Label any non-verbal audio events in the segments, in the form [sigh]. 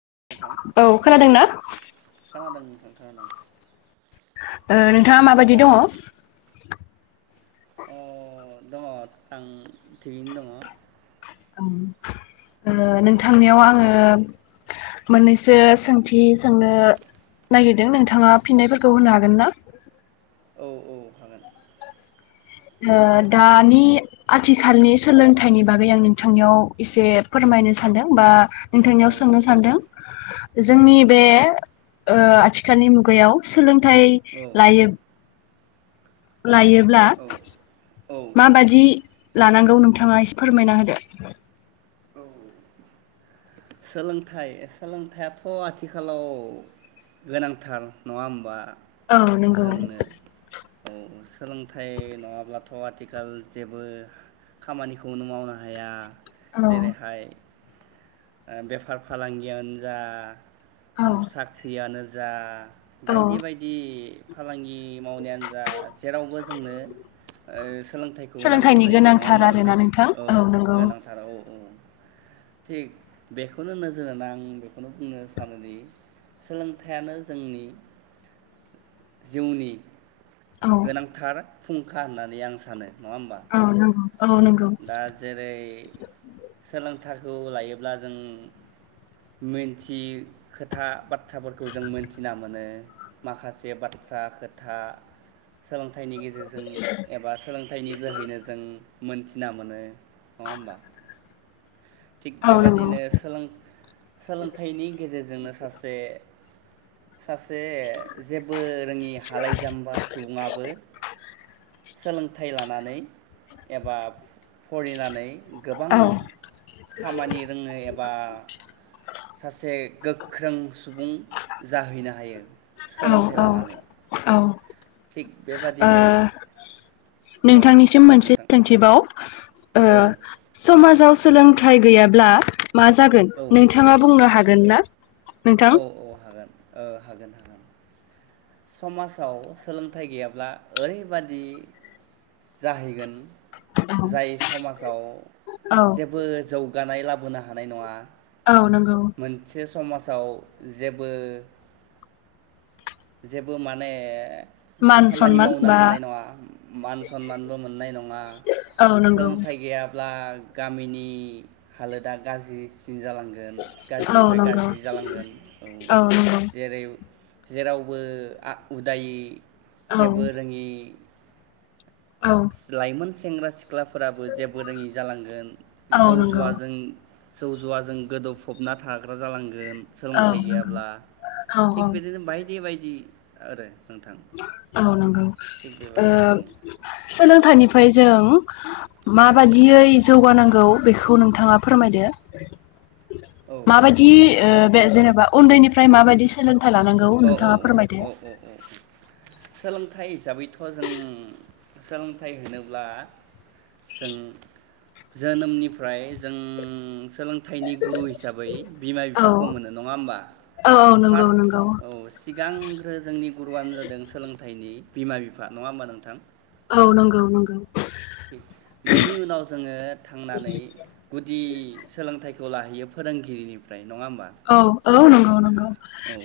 [unintelligible] नोंथां औ नोंथां खोनादोंना खोनादोंं [inaudible] नोंथाङा माबायदि दंङ अ दङ नोंथां थिगैनो दंङ औ नोंथांनियाव आंङो मोननैसो सोंथि सोंनो नागिरदों नोंथाङा फिननायफोरखौ होनो हागोन ना औ औ हागोन ओ दे दानि आथिखालनि सोलोंथाइनि बागै आं नोंथांनियाव एसे फोरमायनो सानदों बा औ नोंथांनियाव सोंनो सानदों औ जोंनि बे ओ आथिखालनि मुगायाव सोलों थाय औ लायो लायोब्ला औ औ माबादि लानांगौ नोंथांङा एसे फोरमायना होदो औ सोलोंथाइ सोलोंथाइआथ आथिखालाव गोनांथार नंङा होमबा औ नोंगौ जोंनो औ सोलोंथाइ नंङाब्लाथ आथिखाल जेबो खामानिखौनो मावनो हाया औ जेरैहाय ओ बेफार फालांगियानो जा औ साख्रियानो जा औ बायदि बायदि फालांगि मावनायानो जा जेरावबो जोंनो ओ सोलोंथाइखौ नांगौ सोलोंथाइनि जायो नंङा गोनांथार होमबा नोंथां आरोना औ नंगौ गोनांथार औ उम थिग बेखौनो नोजोर होना आं बेखौनो बुंनो सानोदि सोलोंथाइयानो जोंनि जिउनि औ गोनांथार फुंखा होननानै आं सानो नङा होमबा औ नंगौ औ नंगौ दा जेरै सोलों थारखौ लायोब्ला जों मोनथि खोथा बाथ्राफोरखौ जों मोनथिना मोनो माखासे बाथ्रा खोथा सोलोंथ थाइनि गेजेरजों एबा सोलोंथाइनि जोहैनो जों मोनथिना मोनो नंङा होमबा। थिग बे औ नंगौ बादिनो सोलों सोलोंथाइनि गे गेजेरजोंनो सासे सासे जेबो रोङि हालाय जाम्बा सुबुंङाबो सोलोंथाइ लानानै एबा फरिनानै गोबां औ खामानि रोङो एब बा सासे गोख्रों सुबुं जाहैनो हायो। औ सोलोंथाइ औ लानानै औ थिग ओ बेबादिनो औ नोंथांनिसिम मोनसे नोंथां सोंथिबाव। [inaudible] ओ औ समाजाव सोलोंथाइ गैयाब्ला मा जागोन औ नोंथांङा बुंनो हागो गोनना? औ औ हागोन। ओ हागोन हागोन समाजाव सोलोंथाइ गैयाब्ला ओरैबादि जाहैगोन औ जाय समाजाव औ जेबो जौगानाय लाब होनो हानाय नङा। औ नंगौ। मोनसे समाजाव जेबो जेबो माने मान खामानि सनमान मावनो बा हानाय नङा मान सनमानबो मोननाय नङा औ नंगौ सोलोंथाइ गैयाब्ला गामिनि हालोदा गाज्रि सिन जालांगोन औ गाज्रिनिफ्राय नंगौ गाज्रि जालांगोन औ जेरै जेरावबो उदायै औ जेबो रोङि औ लाइमोन सेंग्रा सि सिख्लाफोराबो जेबो रोङि जालांगोन जौ औ नंगौ जुवाजों जौ जुवाजों गोदौफबना थाग्रा जालांगोन औ सोलोंथाइ नंगौ औ गैयाब्ला औ थिक बिदिनो बायदि बायदि [unintelligible] आरो नोंथां औ नंगौ थिग ओ बेबादिनो सोलों खुथानिफ्राय जों औ माबादियै जौगानांगौ बेखौ नोंथांङा फोरमायदो औ माबायदि सार बे जेनेबा उन्दैनिफ्राय ओमफ्राय माबायदि सोलों थाय लानांगौ नोंथांङा फोरमायदो सोलोंथा थाइ हिसाबैथ' जों सोलोंथाइ होनोब्ला जों जोनोमनिफ्राय जों सोलों थाइनि गुरु हिसाबै बिमा औ बिफाखौ मोनो नङा होमबा औ नंगौ फार्स्ट नंगौ औ सिगांग्रो जोंनि गुरुआनो जादों नि बिमा बिफा नङा होमबा नोंथां औ नंगौ नंगौ बेनि उनाव जोङो थांनानै गुदि सोलोंथाइ ज' लाहैयो फोरोंगिरिनिफ्राय नङा होमबा औ औ नं औ औ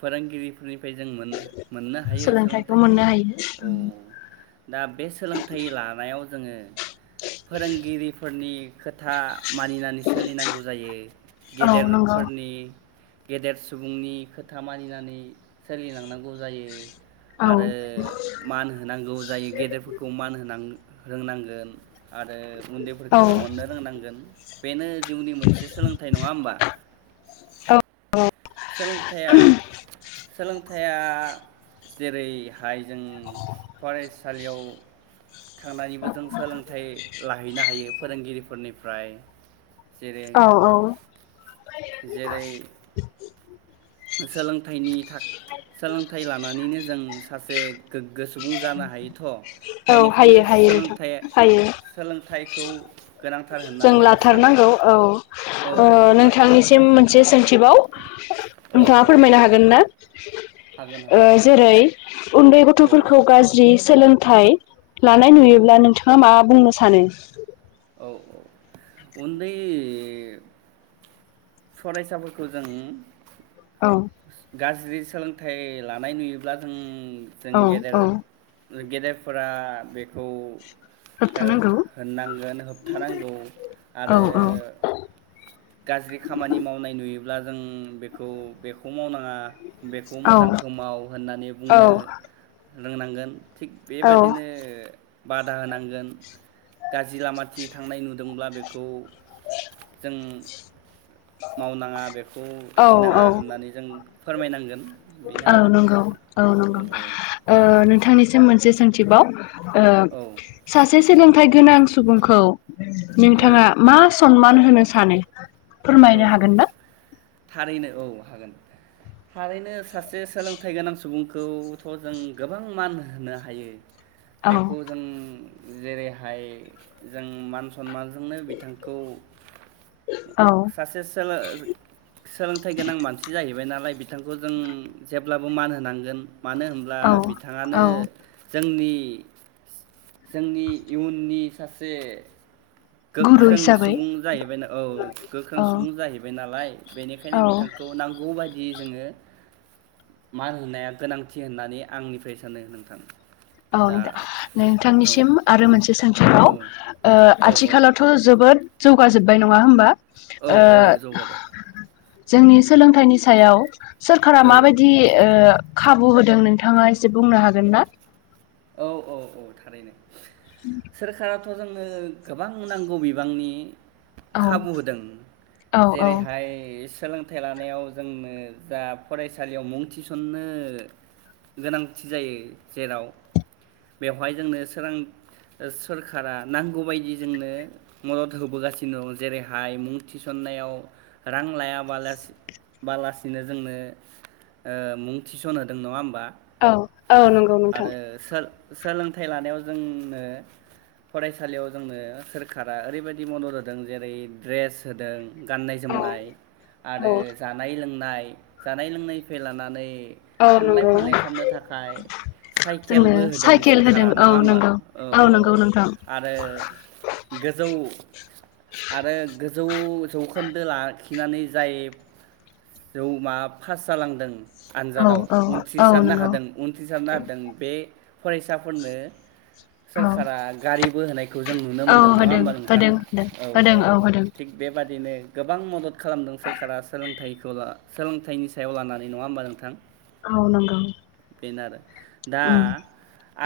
फोरोंगिरि फोरनिफ्राय जों मोननो मोननो हायो सोलोंथाइखौ मोननो हायो औ दा बे सोलोंथाइ लानायाव जोङो फोरोंगिरिफोरनि खोथा मानिनानै सोलिनांगौ जायो औ नंगौ गेदेरफोरनि गेदेर सुबुंनि खोथा मानिनानै सोलिलांनांगौ जायो औ आरो मान होनांगौ जायो गेदेरफोरखौ मान होनां रोंनांगोन आरो औ उन्दैफोरखौबो अननो रोंनांगोन बेनो जिउनि मोनसे सोलोंथाइ नङा होमबा? सोलोंथया सोलों थाइया जेरैहाय जों फरायसालियाव थांनानैबो जों सोलोंथाइ लाहैनो हायो फोरोंगिरिफोरनिफ्राय जेरै औ औ जेरै सोलोंथाइनि था सोलोंथाइ लानानैनो जों सासे गोग्गो सुबुं जानो हायोथ' औ बेनिखायनो हायो हायो नोंथां सोलोंथाइ हायो सोलोंथाइखौ गोनांथार जों होननानै आं सानो लाथारनांगौ औ औ ओ लाथारनांगौ नोंथांनिसिम मोनसे सोंथिबाव औ नोंथाङा औ फोरमायनो हागोन ना? हागोन ओ हागोन जेरै उन्दै औ गथ'फोरखौ गाज्रि सोलों थाय लानाय औ नुयोब्ला नोंथाङा मा बुंनो‌ सानो औ औ उन्दै फरायसाफोरखौ जों औ गाज्रि सोलोंथाइ लानाय नुयोब्ला जों जों औ गेदेर औ गेदेरफोरा बेखौ ओ होबथानांगौ होननांगोन होबथानांगौ औ आरो औ गाज्रि खामानि मावनाय नुयो ब्ला जों बेखौ बेखौ मावनां आ बेखौ औ मोजांखौ माव होननानै बुंनो औ रोंनांगोन थिग बेबादिनो बादा होनांगोन गाज्रि लामा खि थांनाय नुदोंब्ला बेखौ जों मावनाङा बेख खौ औ खिनाङा औ होननानै जों फोरमायनांगोन बेनो औ आरो नंगौ नोंथां औ नंगौ। ओ नोंथांनिसिम मोनसे सों थिबा ओ औ सासे सोलोंथाइ गोनां सुबुंखौ औ नोंथाङा मा सनमान होनो सानो औ फोरमायनो औ हागोन ना? थारैनो औ हागोन थारैनो सासे सोलोंथाइ गोनां सुबुंखौथ' जों गोबां मान होनो हायो। औ बेखौ जों जेरैहाय जों मान सनमानजोंनो बिथांखौ औ सासे सोलो-सोलोंथाइ गोनां मानसि जाहैबाय ना नालाइ बिथांखौ जों जेब्लाबो मान होनांगोन। मानो होनब्ला औ बिथाङानो औ जोंनि [unintelligible] जोंनि इयुननि सासे गुरु गोख्रों हिसाबै सुबुं जाहैबाय औ गोख्रों औ सुबुं जाहैबाय नालाय बेनिखायनो औ बिथांखौ नांगौ बायद दि जोङो मान होना गोनांथि होननानै आंनिफ्राय सानो नोंथां। औ दा नोंथां औ नोंथांनिसिम आरो मोनसे सोंथिबाव औ ओ औ आथिखालावथ' जोबोद जौगासा जोबबाय नङा होमबा? औ ओ औ जौगाबाय जोंनि सोलोंथाइनि सायाव सोरखारा औ माबायदि ओ खाबु होदों नोंथाङा एसे बुंनो हागोन ना? औ औ औ थारैनो। सोरखाराथ' खौ जोंनो गोबां नांगौ बिबांनि औ खाबु होदों औ औ जेरैहाय सोलोंथाइ लानायाव जोंनो जा फरायसालियाव मुं थिसन्नो गोनांथि जायो जेराव बेवहाय जोंनो सोरां सोरखारा नांगौबायदि जोंनो मदद होबोगासिनो दं जेरैहाय मुं थिसननायाव रां लायाबाला बालासिनो जोंनो ओ मुं थिसनहोदों नङा होमबा? औ औ नंगौ नोंथां। आरो सोलोंथाइ लानायाव जोंनो फरायसालियाव जोंनो सोरखारा ओरैबायदि मदद होदों जेरै ड्रेस होदों। गाननाय जोमनाय आरो औ जानाय लों नाय जानाय लोंनायनिफ्राय लानानै औ थांलाय नंगौ फैलाय खालामनो थाखाय साइक जोंनो केलबो होदों साइकेल होदों सोरखारा औ नङा होमबा नंगौ औ औ नंगौ औ नोंथां आरो गोजौ आरो गो जौ जौखोन्दो लाखिनानै जाय जौ माब पास जालांदों औ आनजादाव औ औ उन्थ्रिसारनो नंगौ हादों उन्थ्रिसारनो हादों बे फरायसाफोरनो औ सोरखारा गारि बो होनाय खौ जों नुनो औ मोनदों नङा होदों होमबा नोंथां होदों होदों औ होदों औ होदों थिग बेबादिनो गोबां मदद खालामदों सोरखारा सोलोंथाइखौ ला सोलोंथाइनि सायाव लानानै नङा होमबा नोंथां? औ नोंगौ। बेनो आरो दा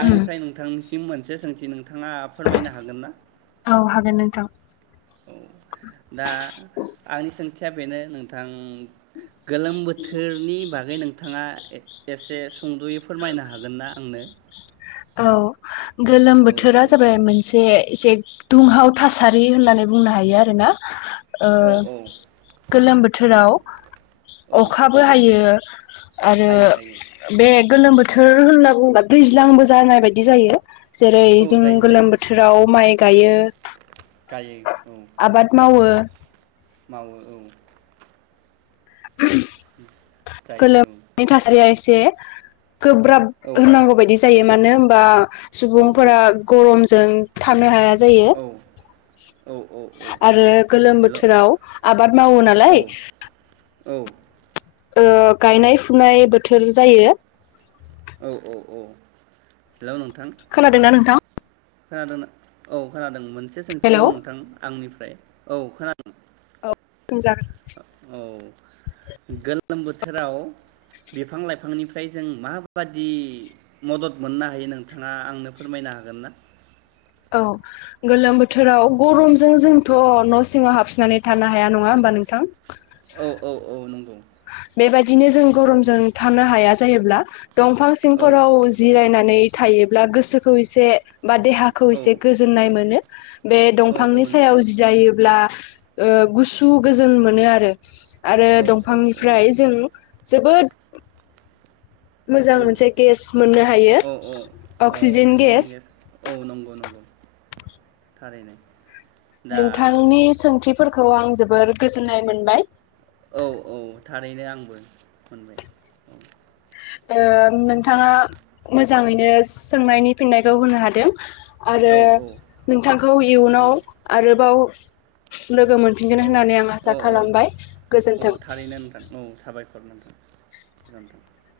उम नोंथांनिसि सिम मोनसे सोंथि नों औ हागोन नोंथां। औ दा आंनि सोंथि या बेनो नोंथां गोलोम बोथोरनि बागै नोंथाङा ए एसे सुंद'यै फोरमायनो हागोन ना आंनो? औ। गोलोम औ औ बोथोरा जाबाय मोनसे एसे दुंहाव थासारि होननानै बुंनो हायो आरो ना। ओ औ औ गोलोम नंगौ बोथोराव औ अखाबो हायो। आरो हायो हायो। बे गोलोम बोथोर होनना बुङोबा दैज्लांबो जानाय बायदि जायो। जेरै औ जों जायो जायो गोलोम बोथोराव माइ गायो। गायो औ आबाद मावो। मावो औ। जायो गोलोमनि थासारिया एसे गोब्राब औ होनांगौ बायदि जायो मानो बा औ सुबुंफोरा गरमजों थानो हाया जायो औ औ औ औ आरो गोलोम हेल' औ बोथोराव आबाद मावो नालाय। औ ओ गायनाय फुनाय बोथोर जायो। औ औ औ। हेलौ नोंथां। खोनादोंना नोंथां? खोनादों औ खोनादों मोन। मोनसे हेलौ सोंथिबाव नोंथां आंनिफ्राय, औ खोना [unintelligible] [inaudible] औ गोलोम बोथोराव बिफां लाइफांनिफ्राय जों माबादि मदद मोननो हायो नोंथाङा आंनो फोरमायनो हागोन ना? औ गोलोम बोथोराव गरमजों जों थ' न' सिङाव हाबफननानै थानो हाया नङा होमबा नोंथां? औ औ औ नंगौ बेबायदिनो जों नंगौ गरमजों थानो हाया जायोब्ला दंफां औ सिंफोराव जिरायनानै थायोब्ला गोसोखौ एसे बा देहाखौ औ एसे गोजोननाय मोनो। बे औ औ दंफांनि सायाव नंगौ जिरायोब्ला ओ गुसु गोजोन मोनो आरो। आरो औ दं औ औ फांनिफ्राय जों जोबोद मोजां औ [inaudible] मोनसे गेस मोननो हायो औ औ औ, अक्सिजेन गेस औ, नंगौ नंगौ। थारैनो दा नोंथांनि सोंथिफोरखौ आं जोबोद गोजोननाय मोनबाय। औ औ थारैनो आंबो मोनबाय ओं नोंथाङा मोजाङैनो सोंनायनि फिननायखौ होनो हादों। आरो औ औ नोंथांखौ नंगौ इयुनाव आरोबाव लोगो मोनफिनगोन औ होननानै आं औ आसा औ खालामबाय औ गोजोन्थों। थारैनो नोंथां औ साबायखर [unintelligible]